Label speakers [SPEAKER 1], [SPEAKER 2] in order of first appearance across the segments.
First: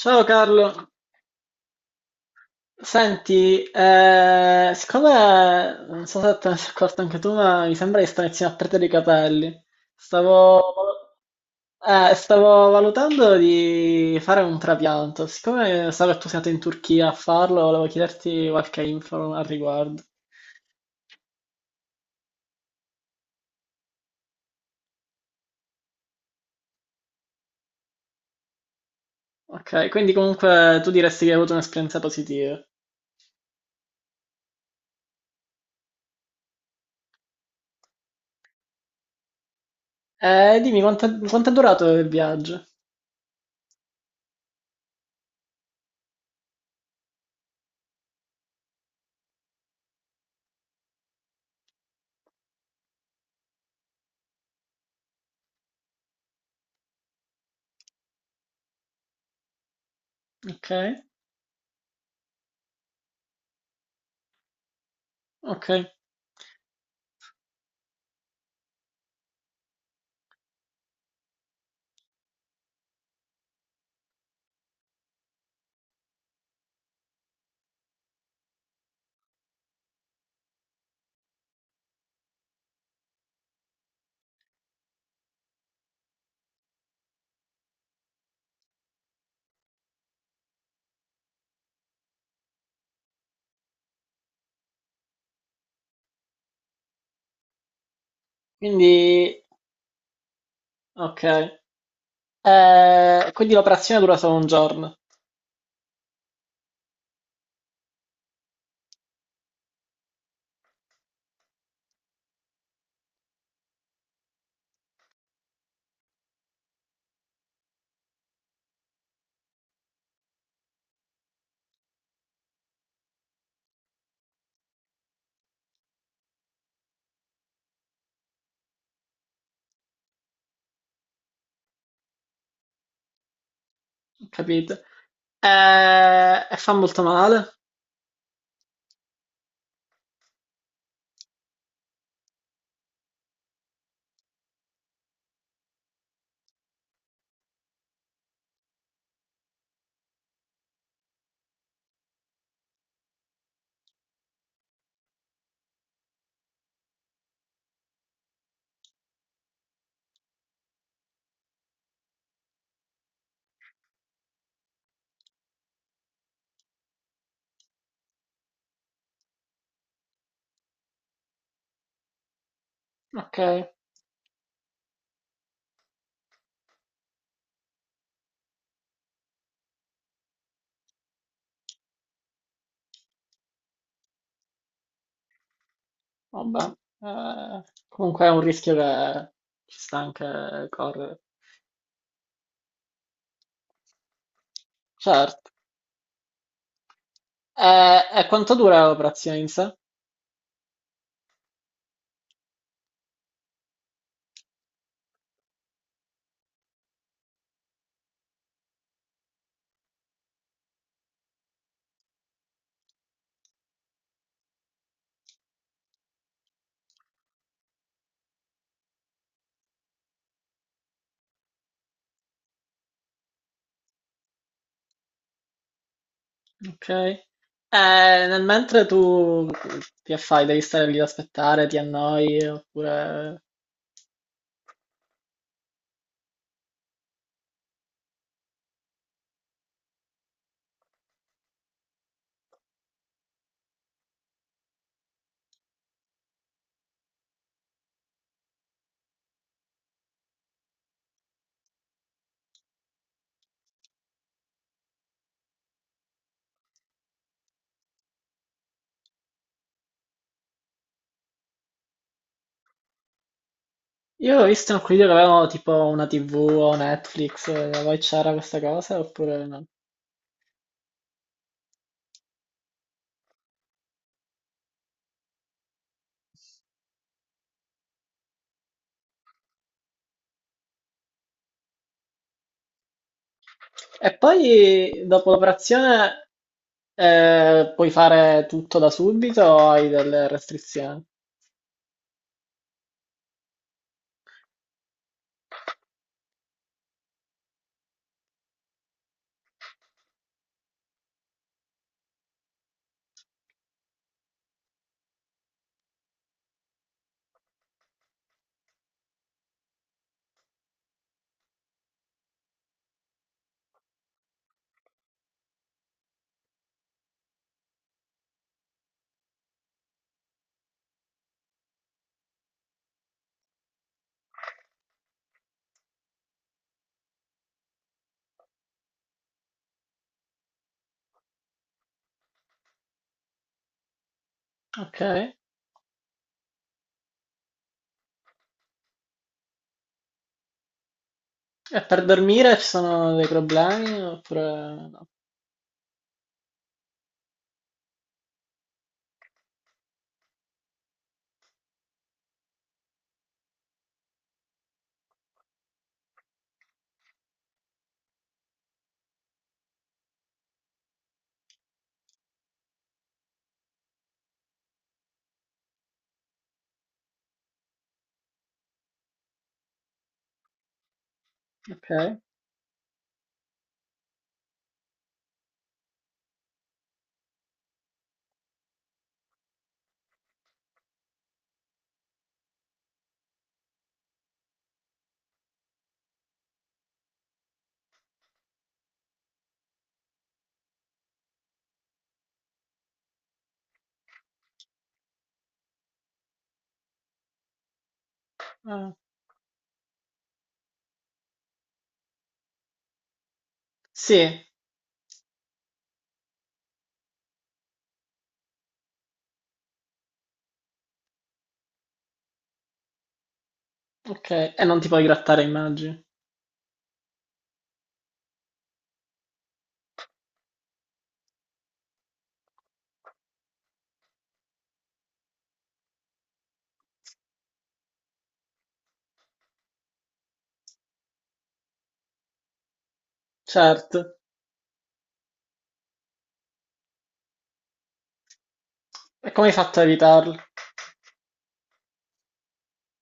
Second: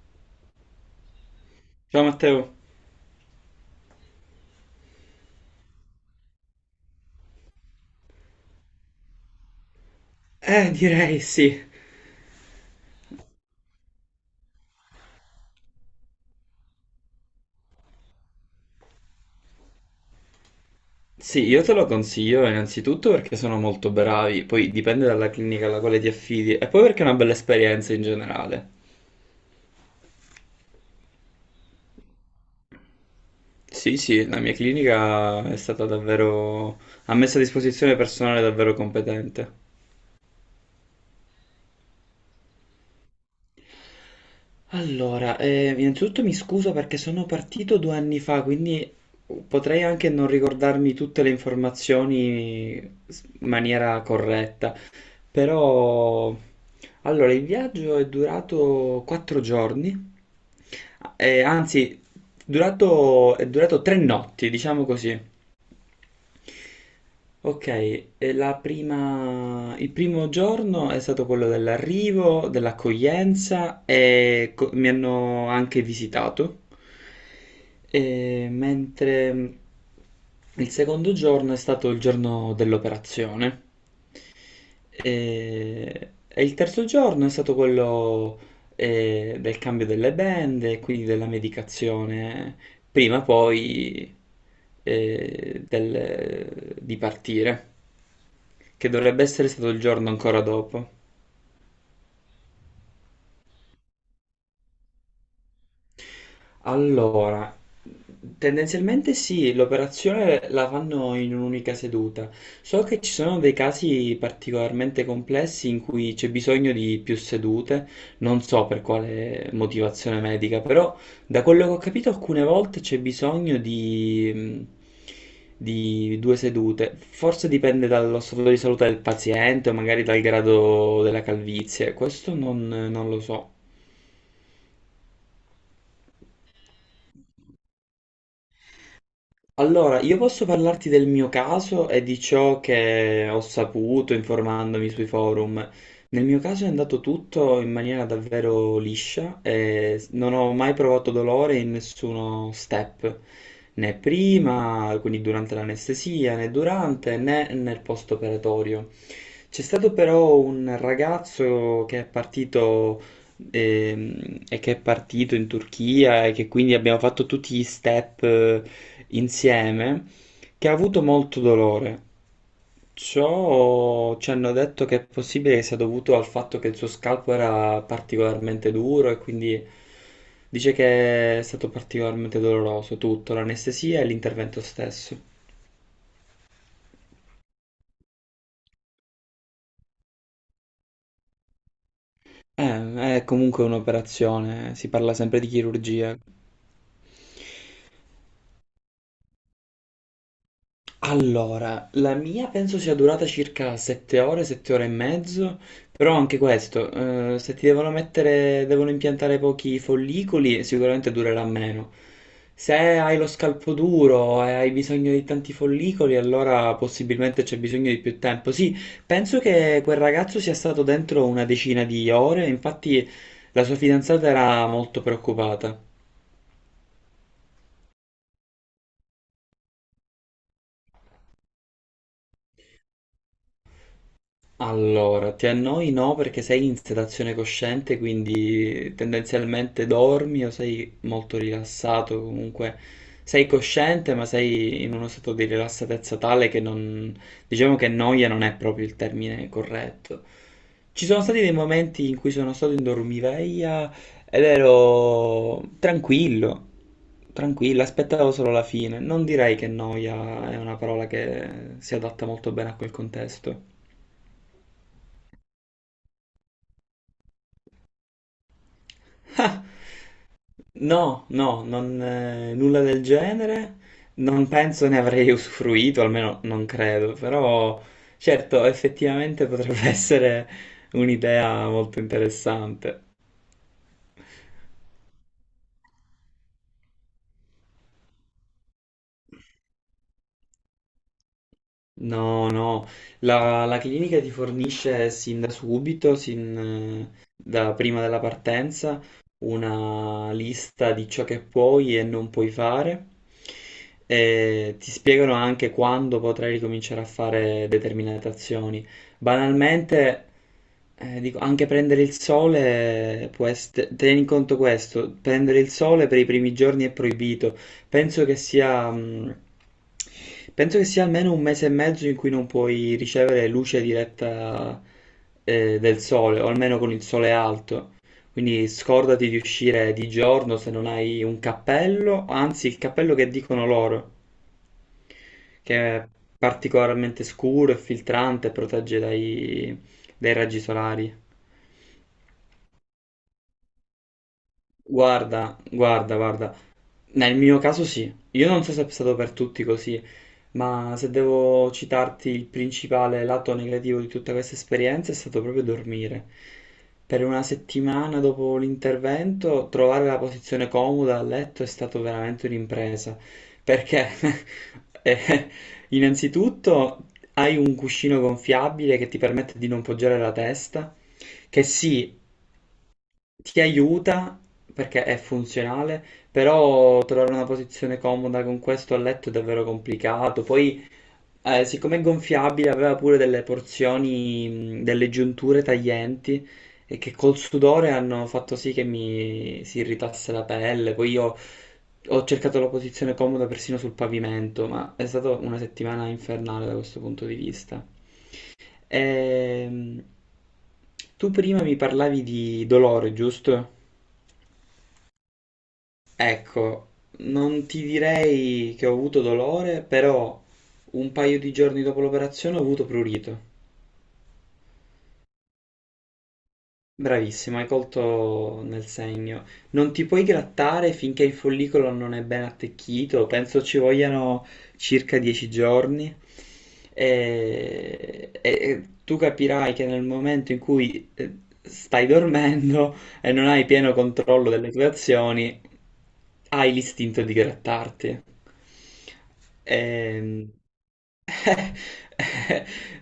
[SPEAKER 1] Ciao Carlo,
[SPEAKER 2] Ciao Matteo.
[SPEAKER 1] senti, siccome non so se te ne sei accorto anche tu, ma mi sembra che stai iniziando a perdere i capelli. Stavo,
[SPEAKER 2] Direi sì.
[SPEAKER 1] Stavo valutando di fare un trapianto. Siccome so che tu sei andato in Turchia a farlo, volevo chiederti qualche info al riguardo.
[SPEAKER 2] Sì, io te lo consiglio innanzitutto perché sono molto bravi, poi dipende dalla clinica alla quale ti affidi e poi perché è una bella esperienza in generale.
[SPEAKER 1] Ok, quindi comunque tu diresti che hai avuto un'esperienza positiva.
[SPEAKER 2] Sì, sì, la mia clinica è stata davvero... ha messo a disposizione personale davvero competente.
[SPEAKER 1] Dimmi quanto è durato il viaggio?
[SPEAKER 2] Allora, innanzitutto mi scuso perché sono partito 2 anni fa, quindi potrei anche non ricordarmi tutte le informazioni in maniera corretta. Però, allora, il viaggio è durato 4 giorni,
[SPEAKER 1] Ok,
[SPEAKER 2] eh, anzi, è durato 3 notti, diciamo così.
[SPEAKER 1] ok,
[SPEAKER 2] Ok, e il primo giorno è stato quello dell'arrivo, dell'accoglienza e mi hanno anche visitato, e mentre il secondo giorno è stato il giorno dell'operazione. E, il terzo giorno è stato quello del cambio delle band e quindi della medicazione, prima poi di partire, che dovrebbe
[SPEAKER 1] quindi
[SPEAKER 2] essere stato il giorno ancora dopo.
[SPEAKER 1] ok. Quindi l'operazione dura solo un giorno,
[SPEAKER 2] Allora, tendenzialmente sì, l'operazione la fanno in un'unica seduta. So che ci sono dei casi particolarmente complessi in cui c'è bisogno di più sedute, non so per quale motivazione medica, però da quello che ho capito alcune volte c'è bisogno di, di 2 sedute. Forse dipende dallo stato di salute del paziente o magari dal grado della calvizie, questo non lo so.
[SPEAKER 1] capite? E fa molto male.
[SPEAKER 2] Allora, io posso parlarti del mio caso e di ciò che ho saputo informandomi sui forum. Nel mio caso è andato tutto in maniera davvero liscia e non ho mai provato dolore in nessuno step, né prima, quindi durante l'anestesia, né durante, né nel post-operatorio. C'è stato però un ragazzo che è partito in Turchia e che quindi abbiamo fatto tutti gli step insieme, che ha avuto molto dolore.
[SPEAKER 1] Ok,
[SPEAKER 2] Ciò ci hanno detto che è possibile che sia dovuto al fatto che il suo scalpo era particolarmente duro e quindi dice che è stato particolarmente doloroso tutto, l'anestesia e l'intervento stesso.
[SPEAKER 1] vabbè. Comunque è un rischio che ci sta anche correre.
[SPEAKER 2] È comunque un'operazione, si parla sempre di
[SPEAKER 1] Certo.
[SPEAKER 2] chirurgia.
[SPEAKER 1] E quanto dura l'operazione in sé?
[SPEAKER 2] Allora, la mia penso sia durata circa 7 ore, 7 ore e mezzo, però anche questo, se ti devono mettere, devono impiantare pochi follicoli, sicuramente durerà meno. Se hai lo scalpo duro e hai bisogno di tanti follicoli, allora possibilmente c'è bisogno di più tempo. Sì, penso che quel ragazzo sia stato dentro 10 ore circa, infatti la sua fidanzata era molto preoccupata.
[SPEAKER 1] Ok. Nel mentre tu ti affai, devi stare lì ad aspettare, ti annoi, oppure...
[SPEAKER 2] Allora, ti annoi no perché sei in sedazione cosciente, quindi tendenzialmente dormi o sei molto rilassato, comunque sei cosciente ma sei in uno stato di rilassatezza tale che non... diciamo che noia non è proprio il termine corretto. Ci sono stati dei momenti in cui sono stato in dormiveglia ed ero tranquillo, tranquillo, aspettavo solo la fine. Non direi che noia è una parola che si adatta molto bene a quel contesto.
[SPEAKER 1] Io ho visto in alcuni video che avevano tipo una TV o Netflix, voi c'era questa cosa, oppure no?
[SPEAKER 2] No, no, non, nulla del genere, non penso ne avrei usufruito, almeno non credo, però certo, effettivamente potrebbe essere un'idea molto interessante.
[SPEAKER 1] E poi dopo l'operazione puoi fare tutto da subito o hai delle restrizioni?
[SPEAKER 2] No, no, la clinica ti fornisce sin da subito, sin da prima della partenza, una lista di ciò che puoi e non puoi fare. E ti spiegano anche quando potrai ricominciare a fare determinate azioni. Banalmente, dico, anche prendere il sole può essere, tieni conto questo, prendere il sole per i primi giorni è proibito. Penso che sia, mh, Penso che sia almeno 1 mese e mezzo in cui non puoi ricevere luce diretta, del sole, o almeno con il sole alto. Quindi scordati di uscire di giorno se non hai un cappello, anzi il cappello che dicono loro,
[SPEAKER 1] Ok.
[SPEAKER 2] che è particolarmente scuro e filtrante e protegge dai raggi solari.
[SPEAKER 1] E per dormire ci sono dei problemi oppure no?
[SPEAKER 2] Guarda, guarda, guarda. Nel mio caso sì. Io non so se è stato per tutti così, ma se devo citarti il principale lato negativo di tutta questa esperienza è stato proprio dormire. Per 1 settimana dopo l'intervento trovare la posizione comoda a letto è stato veramente un'impresa, perché eh, innanzitutto hai un cuscino gonfiabile che ti permette di non poggiare la testa, che sì,
[SPEAKER 1] Ok.
[SPEAKER 2] ti aiuta perché è funzionale, però trovare una posizione comoda con questo a letto è davvero complicato. Poi siccome è gonfiabile aveva pure delle porzioni, delle giunture taglienti e che col sudore hanno fatto sì che mi si irritasse la pelle. Poi io ho cercato la posizione comoda persino sul pavimento, ma è stata 1 settimana infernale da questo punto di vista.
[SPEAKER 1] Ah,
[SPEAKER 2] Ehm, Tu prima mi parlavi di dolore, giusto?
[SPEAKER 1] sì,
[SPEAKER 2] Ecco, non ti direi che ho avuto dolore, però un paio di giorni dopo l'operazione ho avuto prurito.
[SPEAKER 1] ok. E non ti puoi grattare, immagini.
[SPEAKER 2] Bravissimo, hai colto nel segno. Non ti puoi grattare finché il follicolo non è ben attecchito, penso ci vogliano circa 10 giorni. E tu capirai che nel momento in cui stai dormendo e non hai pieno
[SPEAKER 1] Certo.
[SPEAKER 2] controllo delle tue azioni, hai l'istinto di grattarti.
[SPEAKER 1] E come hai fatto a evitarlo?
[SPEAKER 2] Ehm,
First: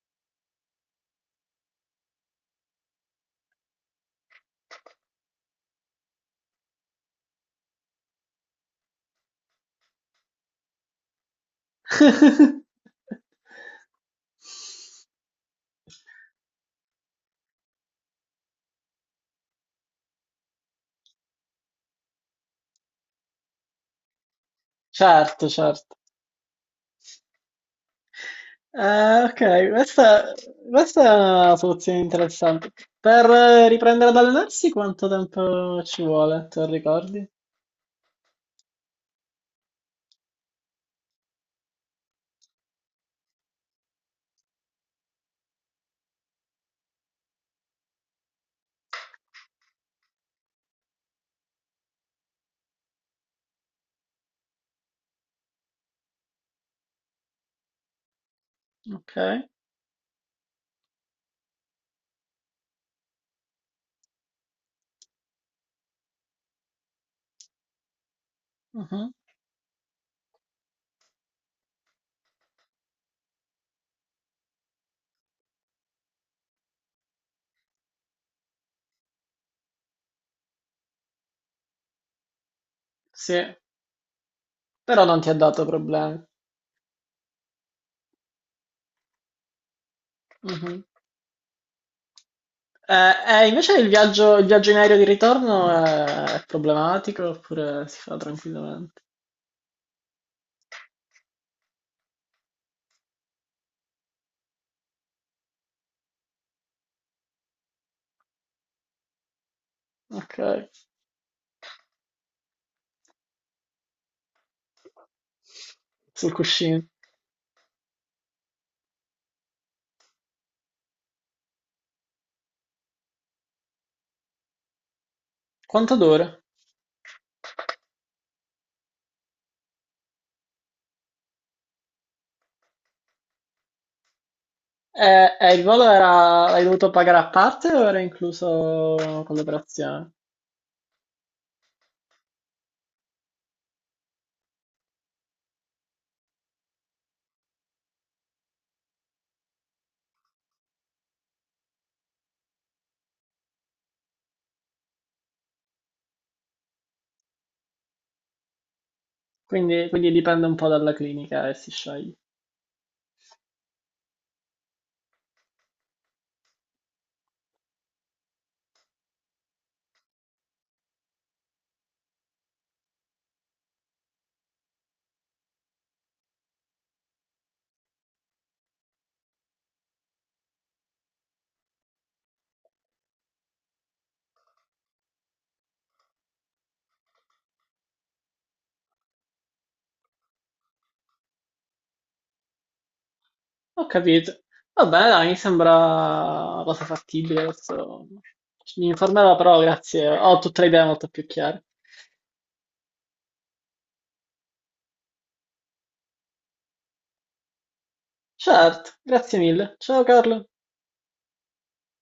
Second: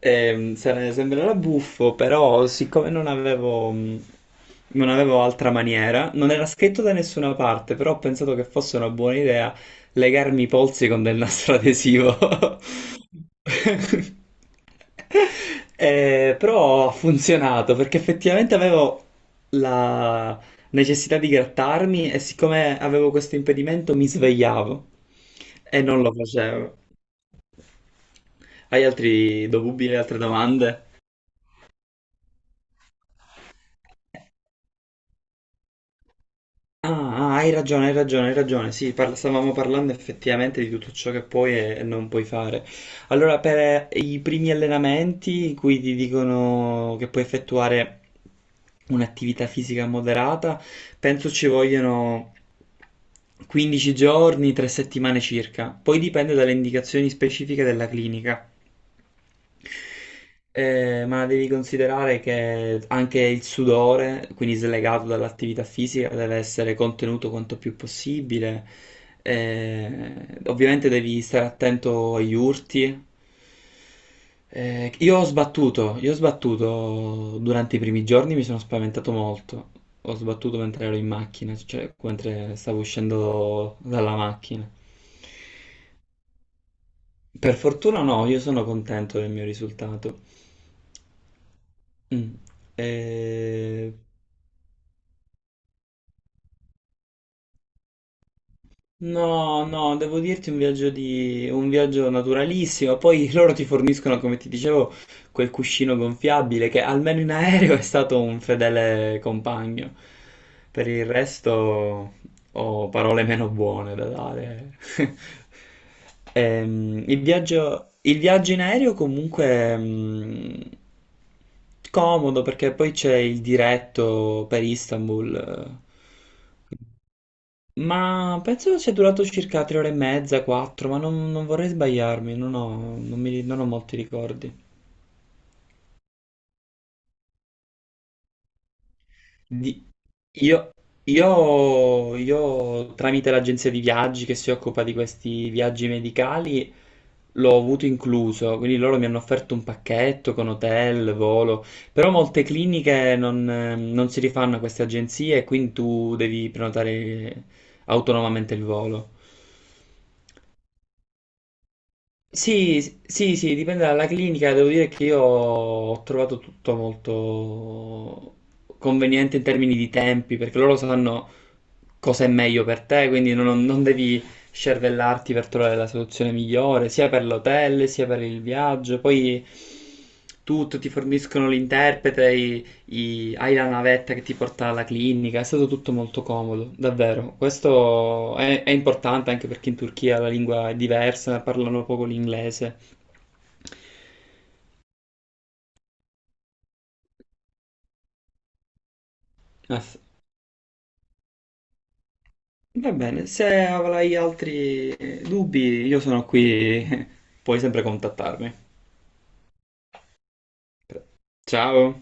[SPEAKER 2] Sembrerà buffo, però siccome non avevo altra maniera, non era scritto da nessuna parte, però ho pensato che fosse una buona idea legarmi i polsi con del nastro adesivo. Però ha funzionato perché effettivamente avevo la necessità di grattarmi e siccome avevo questo impedimento mi svegliavo
[SPEAKER 1] Certo,
[SPEAKER 2] e
[SPEAKER 1] certo.
[SPEAKER 2] non lo facevo. Hai
[SPEAKER 1] Ok,
[SPEAKER 2] altri dubbi, hai altre domande?
[SPEAKER 1] questa è una soluzione interessante. Per riprendere ad allenarsi quanto tempo ci vuole, te lo
[SPEAKER 2] Ah,
[SPEAKER 1] ricordi?
[SPEAKER 2] ah, hai ragione, hai ragione, hai ragione. Sì, stavamo parlando effettivamente di tutto ciò che puoi e non puoi fare. Allora, per i primi allenamenti in cui ti dicono che puoi effettuare un'attività fisica moderata, penso ci vogliono 15 giorni, 3 settimane circa. Poi dipende dalle indicazioni specifiche della clinica.
[SPEAKER 1] Ok,
[SPEAKER 2] Ma devi considerare che anche il sudore, quindi slegato dall'attività fisica, deve essere contenuto quanto più possibile.
[SPEAKER 1] mhm,
[SPEAKER 2] Eh, ovviamente devi stare attento agli urti. Io ho sbattuto durante i primi giorni, mi sono spaventato molto. Ho sbattuto mentre ero in macchina, cioè mentre stavo
[SPEAKER 1] sì,
[SPEAKER 2] uscendo dalla macchina.
[SPEAKER 1] però non ti ha dato problemi.
[SPEAKER 2] Per fortuna no, io sono contento del mio risultato.
[SPEAKER 1] Mhm.
[SPEAKER 2] Mm.
[SPEAKER 1] Eh, Invece
[SPEAKER 2] Eh,
[SPEAKER 1] il viaggio in aereo di ritorno è problematico oppure si fa tranquillamente?
[SPEAKER 2] no, no, devo dirti un viaggio, di... un viaggio naturalissimo. Poi loro ti forniscono, come ti dicevo, quel cuscino gonfiabile che almeno in aereo è stato un fedele compagno.
[SPEAKER 1] Ok,
[SPEAKER 2] Per il resto ho parole meno buone da dare.
[SPEAKER 1] sul cuscino.
[SPEAKER 2] Il viaggio in aereo comunque comodo perché poi c'è il diretto per Istanbul.
[SPEAKER 1] Quanto dura?
[SPEAKER 2] Eh, ma penso sia durato circa 3 ore e mezza, quattro, ma non vorrei sbagliarmi, non ho molti ricordi.
[SPEAKER 1] Il l'hai dovuto pagare a parte o era incluso con
[SPEAKER 2] Di-
[SPEAKER 1] l'operazione?
[SPEAKER 2] io, Tramite l'agenzia di viaggi che si occupa di questi viaggi medicali, l'ho avuto incluso, quindi loro mi hanno offerto un pacchetto con hotel, volo, però molte cliniche non si rifanno a queste agenzie e quindi tu devi prenotare autonomamente il volo.
[SPEAKER 1] Quindi dipende un po' dalla clinica e si sceglie.
[SPEAKER 2] Sì, sì, sì, dipende dalla clinica. Devo dire che io ho trovato tutto molto conveniente in termini di tempi, perché loro sanno cosa è meglio per te, quindi non devi scervellarti per trovare la soluzione migliore, sia per l'hotel, sia per il viaggio. Poi tutto, ti forniscono l'interprete, hai la navetta che ti porta alla clinica, è stato tutto molto comodo, davvero. Questo è importante anche perché in Turchia la lingua è diversa, parlano poco l'inglese.
[SPEAKER 1] Ho capito. Vabbè, dai, mi sembra una cosa fattibile. Adesso mi informerò, però
[SPEAKER 2] Ah, f-
[SPEAKER 1] grazie. Ho tutte le idee molto più chiare.
[SPEAKER 2] Va bene, se avrai altri dubbi, io sono qui, puoi sempre contattarmi.
[SPEAKER 1] Certo, grazie mille. Ciao Carlo.
[SPEAKER 2] Ciao!